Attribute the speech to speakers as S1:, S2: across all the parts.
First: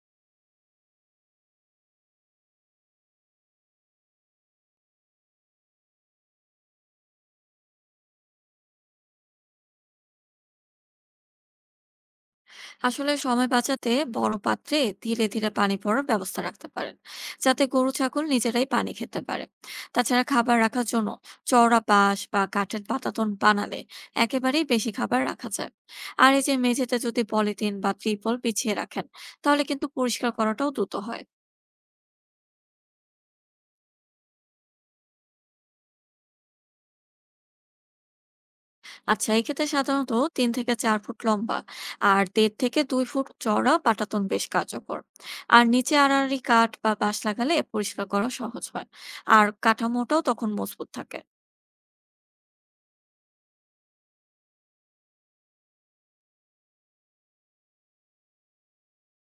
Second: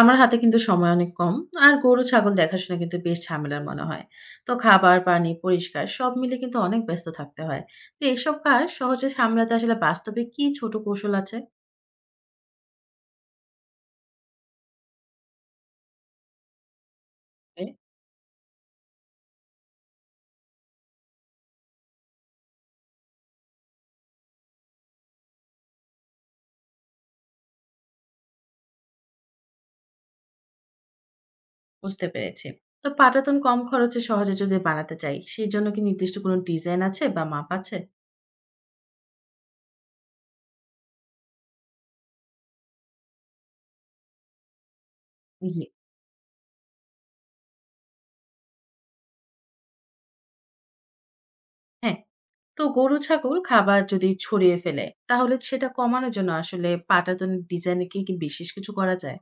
S1: আমার হাতে কিন্তু সময় অনেক কম। আর গরু ছাগল দেখাশোনা কিন্তু বেশ ঝামেলার মনে হয়। তো খাবার, পানি, পরিষ্কার সব মিলে কিন্তু অনেক ব্যস্ত থাকতে হয়। তো এসব কাজ সহজে সামলাতে আসলে বাস্তবে কি ছোট কৌশল আছে?
S2: আসলে সময় বাঁচাতে বড় পাত্রে ধীরে ধীরে পানি পড়ার ব্যবস্থা রাখতে পারেন, যাতে
S1: এ
S2: গরু ছাগল নিজেরাই পানি খেতে পারে। তাছাড়া খাবার রাখার জন্য চওড়া বাঁশ বা কাঠের পাতাতন বানালে একেবারেই বেশি খাবার রাখা যায়। আর এই যে মেঝেতে যদি পলিথিন বা ত্রিপল বিছিয়ে রাখেন, তাহলে কিন্তু পরিষ্কার করাটাও দ্রুত হয়।
S1: বুঝতে পেরেছি। তো পাটাতন কম খরচে সহজে যদি বানাতে চাই, সেই জন্য কি নির্দিষ্ট কোনো ডিজাইন আছে বা মাপ আছে?
S2: আচ্ছা, এক্ষেত্রে সাধারণত ৩ থেকে ৪ ফুট লম্বা আর ১.৫ থেকে ২ ফুট চওড়া পাটাতন বেশ কার্যকর।
S1: জি,
S2: আর নিচে আড়াআড়ি কাঠ বা বাঁশ লাগালে পরিষ্কার করা সহজ হয়। আর কাঠামোটাও তখন মজবুত থাকে।
S1: হ্যাঁ। তো গরু ছাগল খাবার যদি ছড়িয়ে ফেলে, তাহলে সেটা কমানোর জন্য আসলে পাটাতনের ডিজাইনে কি, কি বিশেষ কিছু করা যায়?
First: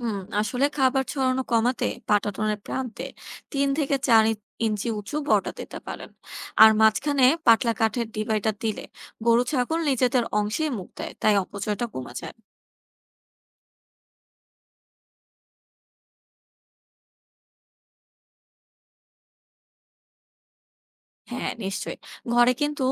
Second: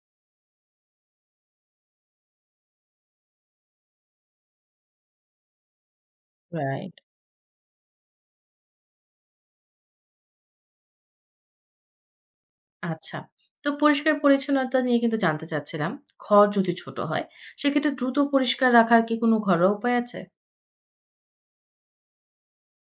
S2: আসলে খাবার ছড়ানো কমাতে পাটাতনের প্রান্তে ৩ থেকে ৪ ইঞ্চি উঁচু বর্ডার দিতে পারেন। আর
S1: রাইট।
S2: মাঝখানে পাতলা কাঠের ডিভাইডার দিলে গরু-ছাগল নিজেদের অংশেই মুখ দেয়, তাই অপচয়টা কমে যায়।
S1: আচ্ছা। তো পরিষ্কার পরিচ্ছন্নতা নিয়ে কিন্তু জানতে চাচ্ছিলাম। ঘর যদি ছোট হয়, সেক্ষেত্রে দ্রুত পরিষ্কার রাখার কি কোনো ঘরোয়া উপায় আছে?
S2: হ্যাঁ, নিশ্চয়ই। ঘরে কিন্তু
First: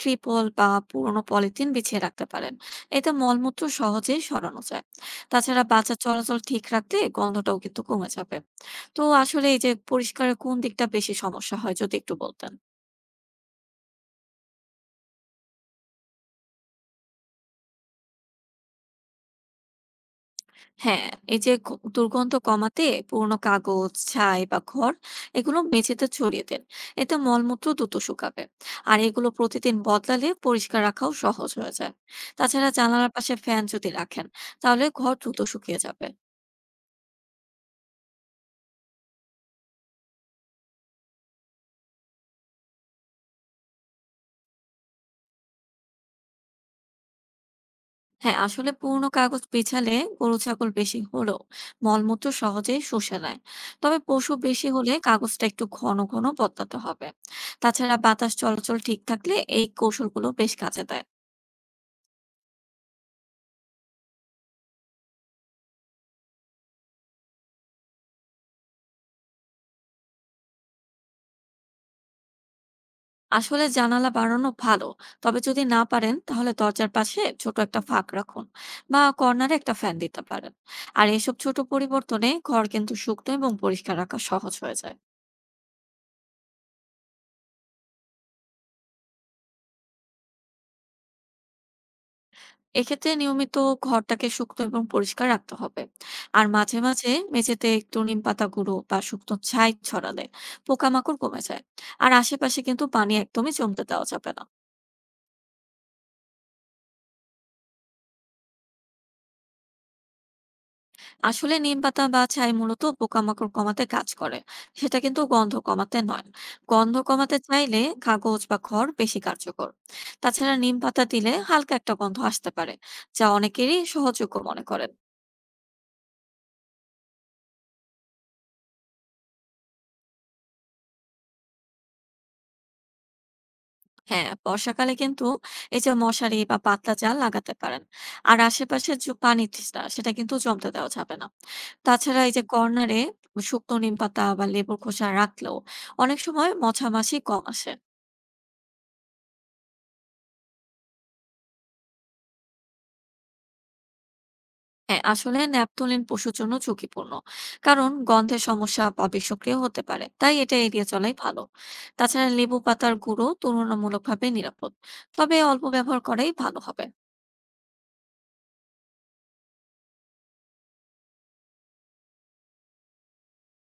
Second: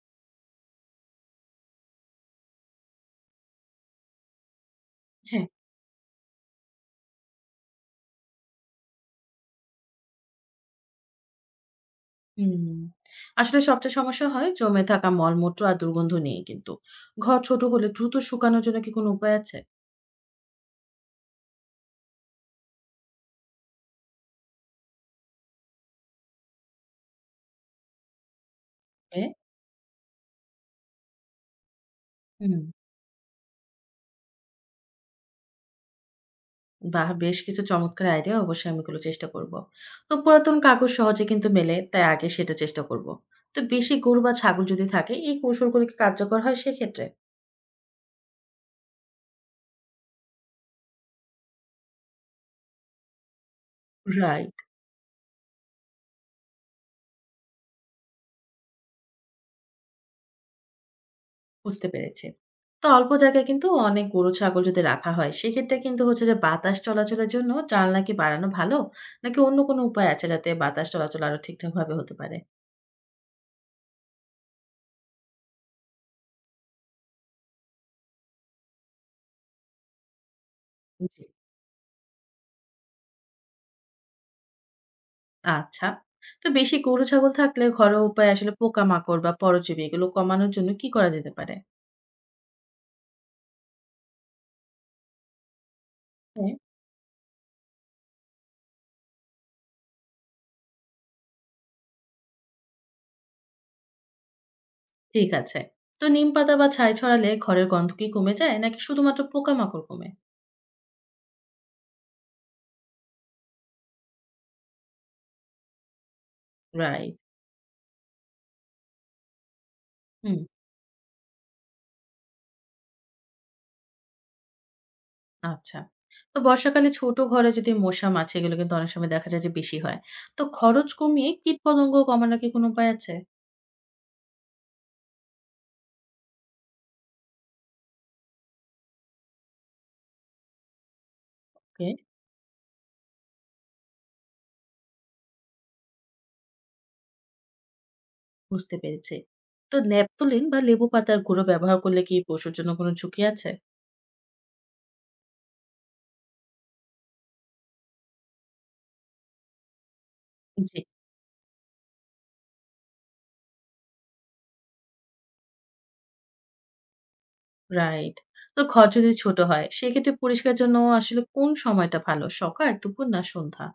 S2: ট্রিপল বা পুরনো পলিথিন বিছিয়ে রাখতে পারেন। এতে মলমূত্র সহজেই সরানো যায়।
S1: হ্যাঁ,
S2: তাছাড়া বাজার চলাচল ঠিক রাখতে গন্ধটাও কিন্তু কমে যাবে। তো আসলে এই যে পরিষ্কারের কোন দিকটা বেশি সমস্যা হয় যদি একটু বলতেন?
S1: হুম। আসলে সবচেয়ে সমস্যা হয় জমে থাকা মলমূত্র আর দুর্গন্ধ নিয়ে কিন্তু। ঘর ছোট হলে দ্রুত শুকানোর জন্য কি কোনো উপায় আছে?
S2: হ্যাঁ, এই যে গু দুর্গন্ধ কমাতে পুরোনো কাগজ, ছাই বা খড় এগুলো মেঝেতে ছড়িয়ে দেন। এতে মলমূত্র দ্রুত শুকাবে। আর
S1: এ
S2: এগুলো প্রতিদিন বদলালে পরিষ্কার রাখাও সহজ হয়ে যায়।
S1: হুম।
S2: তাছাড়া জানালার পাশে ফ্যান যদি রাখেন, তাহলে ঘর দ্রুত শুকিয়ে যাবে।
S1: বাহ! বেশ কিছু চমৎকার আইডিয়া। অবশ্যই আমি এগুলো চেষ্টা করব। তো পুরাতন কাগজ সহজে কিন্তু মেলে, তাই আগে সেটা চেষ্টা করব। তো বেশি গরু বা ছাগল যদি থাকে, এই কৌশলগুলো কি কার্যকর হয় সেক্ষেত্রে?
S2: হ্যাঁ, আসলে পুরোনো কাগজ বিছালে গরু ছাগল বেশি হলেও মলমূত্র সহজেই শুষে নেয়। তবে পশু
S1: রাইট।
S2: বেশি হলে কাগজটা একটু ঘন ঘন বদলাতে হবে। তাছাড়া বাতাস চলাচল ঠিক থাকলে এই কৌশলগুলো বেশ কাজে দেয়।
S1: বুঝতে পেরেছি। তো অল্প জায়গায় কিন্তু অনেক গরু ছাগল যদি রাখা হয়, সেক্ষেত্রে কিন্তু হচ্ছে যে বাতাস চলাচলের জন্য জানলা কি বাড়ানো ভালো? নাকি অন্য কোনো উপায় আছে যাতে বাতাস চলাচল আরো ঠিকঠাকভাবে হতে পারে?
S2: আসলে জানালা বাড়ানো ভালো, তবে যদি না পারেন তাহলে দরজার পাশে ছোট একটা ফাঁক রাখুন বা কর্নারে একটা ফ্যান দিতে পারেন। আর
S1: জি।
S2: এসব ছোট পরিবর্তনে ঘর কিন্তু শুকনো এবং পরিষ্কার রাখা সহজ হয়ে যায়।
S1: আচ্ছা। তো বেশি গরু ছাগল থাকলে ঘরোয়া উপায়ে আসলে পোকামাকড় বা পরজীবী এগুলো কমানোর জন্য কি করা যেতে পারে?
S2: এক্ষেত্রে নিয়মিত ঘরটাকে শুকনো এবং পরিষ্কার রাখতে হবে। আর
S1: হ্যাঁ।
S2: মাঝে মাঝে মেঝেতে একটু নিম পাতা গুঁড়ো বা শুকনো ছাই ছড়ালে পোকামাকড় কমে যায়। আর আশেপাশে কিন্তু পানি একদমই জমতে দেওয়া যাবে না।
S1: ঠিক আছে। তো নিম পাতা বা ছাই ছড়ালে ঘরের গন্ধ কি কমে যায়? নাকি শুধুমাত্র পোকামাকড় কমে?
S2: আসলে নিম পাতা বা ছাই মূলত পোকামাকড় কমাতে কাজ করে, সেটা কিন্তু গন্ধ কমাতে নয়। গন্ধ
S1: রাইট।
S2: কমাতে চাইলে কাগজ বা খড় বেশি কার্যকর।
S1: হুম।
S2: তাছাড়া নিম পাতা দিলে হালকা একটা গন্ধ আসতে পারে, যা অনেকেরই সহযোগ্য মনে করেন।
S1: আচ্ছা। তো বর্ষাকালে ছোট ঘরে যদি মশা, মাছি এগুলো কিন্তু অনেক সময় দেখা যায় যে বেশি হয়। তো খরচ কমিয়ে কীটপতঙ্গ কমানোর কি কোনো উপায় আছে?
S2: হ্যাঁ, বর্ষাকালে কিন্তু এই যে মশারি বা পাতলা জাল লাগাতে পারেন। আর আশেপাশে যে পানি তৃষ্ণা সেটা কিন্তু জমতে দেওয়া যাবে না।
S1: ওকে,
S2: তাছাড়া এই যে কর্নারে শুকনো নিম পাতা বা লেবুর খোসা রাখলেও অনেক সময় মশামাছি কম আসে।
S1: বুঝতে পেরেছি। তো ন্যাপথলিন বা লেবু পাতার গুঁড়ো ব্যবহার করলে কি পশুর জন্য কোনো ঝুঁকি আছে?
S2: হ্যাঁ, আসলে ন্যাপথলিন পশুর জন্য ঝুঁকিপূর্ণ, কারণ গন্ধের সমস্যা বা বিষক্রিয়া হতে পারে, তাই এটা
S1: জি,
S2: এড়িয়ে চলাই ভালো। তাছাড়া লেবু পাতার গুঁড়ো তুলনামূলকভাবে নিরাপদ, তবে অল্প ব্যবহার করাই ভালো হবে।
S1: রাইট। তো ঘর যদি ছোট হয় সেক্ষেত্রে পরিষ্কার জন্য আসলে কোন সময়টা ভালো? সকাল, দুপুর না সন্ধ্যা?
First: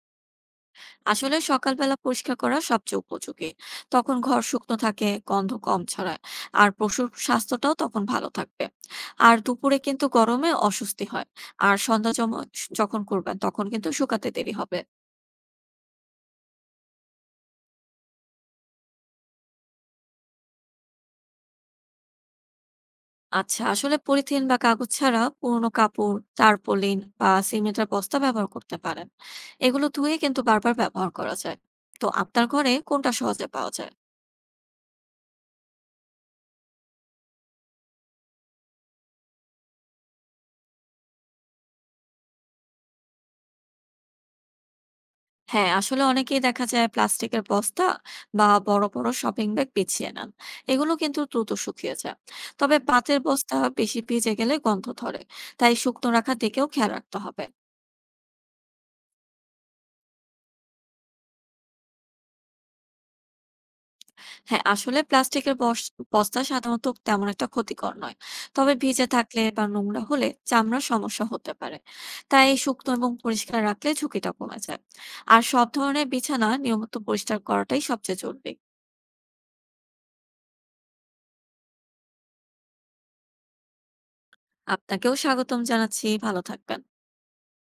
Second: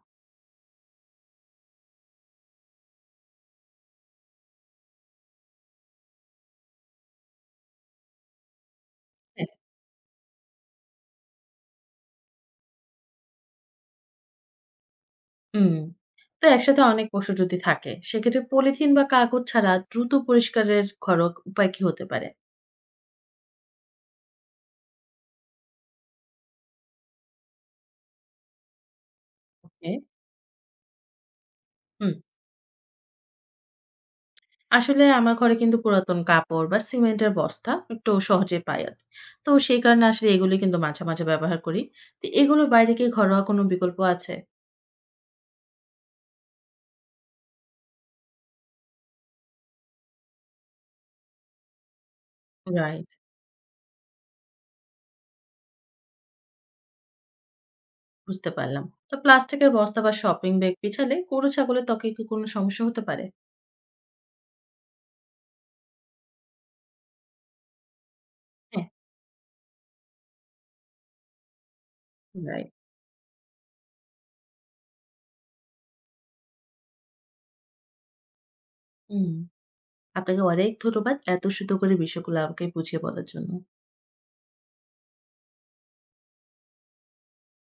S2: আসলে সকালবেলা পরিষ্কার করা সবচেয়ে উপযোগী। তখন ঘর শুকনো থাকে, গন্ধ কম ছড়ায়, আর পশুর স্বাস্থ্যটাও তখন ভালো থাকবে। আর
S1: হ্যাঁ,
S2: দুপুরে কিন্তু গরমে অস্বস্তি হয়। আর সন্ধ্যা যখন করবেন তখন কিন্তু শুকাতে দেরি হবে।
S1: হুম। তো একসাথে অনেক পশু যদি থাকে সেক্ষেত্রে পলিথিন বা কাগজ ছাড়া দ্রুত পরিষ্কারের ঘরোয়া উপায় কি হতে পারে?
S2: আচ্ছা, আসলে পলিথিন বা কাগজ ছাড়া পুরোনো কাপড়, তারপলিন বা সিমেন্টের বস্তা ব্যবহার করতে পারেন। এগুলো
S1: ওকে,
S2: ধুয়ে কিন্তু বারবার ব্যবহার করা যায়। তো
S1: হুম।
S2: আপনার ঘরে কোনটা সহজে পাওয়া যায়?
S1: আসলে আমার ঘরে কিন্তু পুরাতন কাপড় বা সিমেন্টের বস্তা একটু সহজে পাই আর কি। তো সেই কারণে আসলে এগুলো কিন্তু মাঝে মাঝে ব্যবহার করি। তো এগুলোর বাইরে কি ঘরোয়া কোনো বিকল্প আছে?
S2: হ্যাঁ, আসলে অনেকেই দেখা যায় প্লাস্টিকের বস্তা বা বড় বড় শপিং ব্যাগ পিছিয়ে নেন। এগুলো কিন্তু দ্রুত শুকিয়ে যায়। তবে
S1: রাইট,
S2: পাটের বস্তা বেশি ভিজে গেলে গন্ধ ধরে, তাই শুকনো রাখার দিকেও খেয়াল রাখতে হবে।
S1: বুঝতে পারলাম। তো প্লাস্টিকের বস্তা বা শপিং ব্যাগ বিছালে গরু ছাগলের ত্বকে কি কোনো সমস্যা হতে পারে?
S2: হ্যাঁ, আসলে প্লাস্টিকের বস্তা সাধারণত তেমন একটা ক্ষতিকর নয়। তবে
S1: হ্যাঁ,
S2: ভিজে থাকলে বা নোংরা হলে চামড়ার সমস্যা হতে পারে। তাই
S1: রাইট।
S2: শুকনো এবং পরিষ্কার রাখলে ঝুঁকিটা কমে যায়। আর সব ধরনের বিছানা নিয়মিত পরিষ্কার করাটাই সবচেয়ে জরুরি।
S1: হুম। আপনাকে অনেক ধন্যবাদ। এত সুন্দর করে বিষয়গুলো আমাকে বুঝিয়ে বলার জন্য।
S2: আপনাকেও স্বাগতম জানাচ্ছি। ভালো থাকবেন।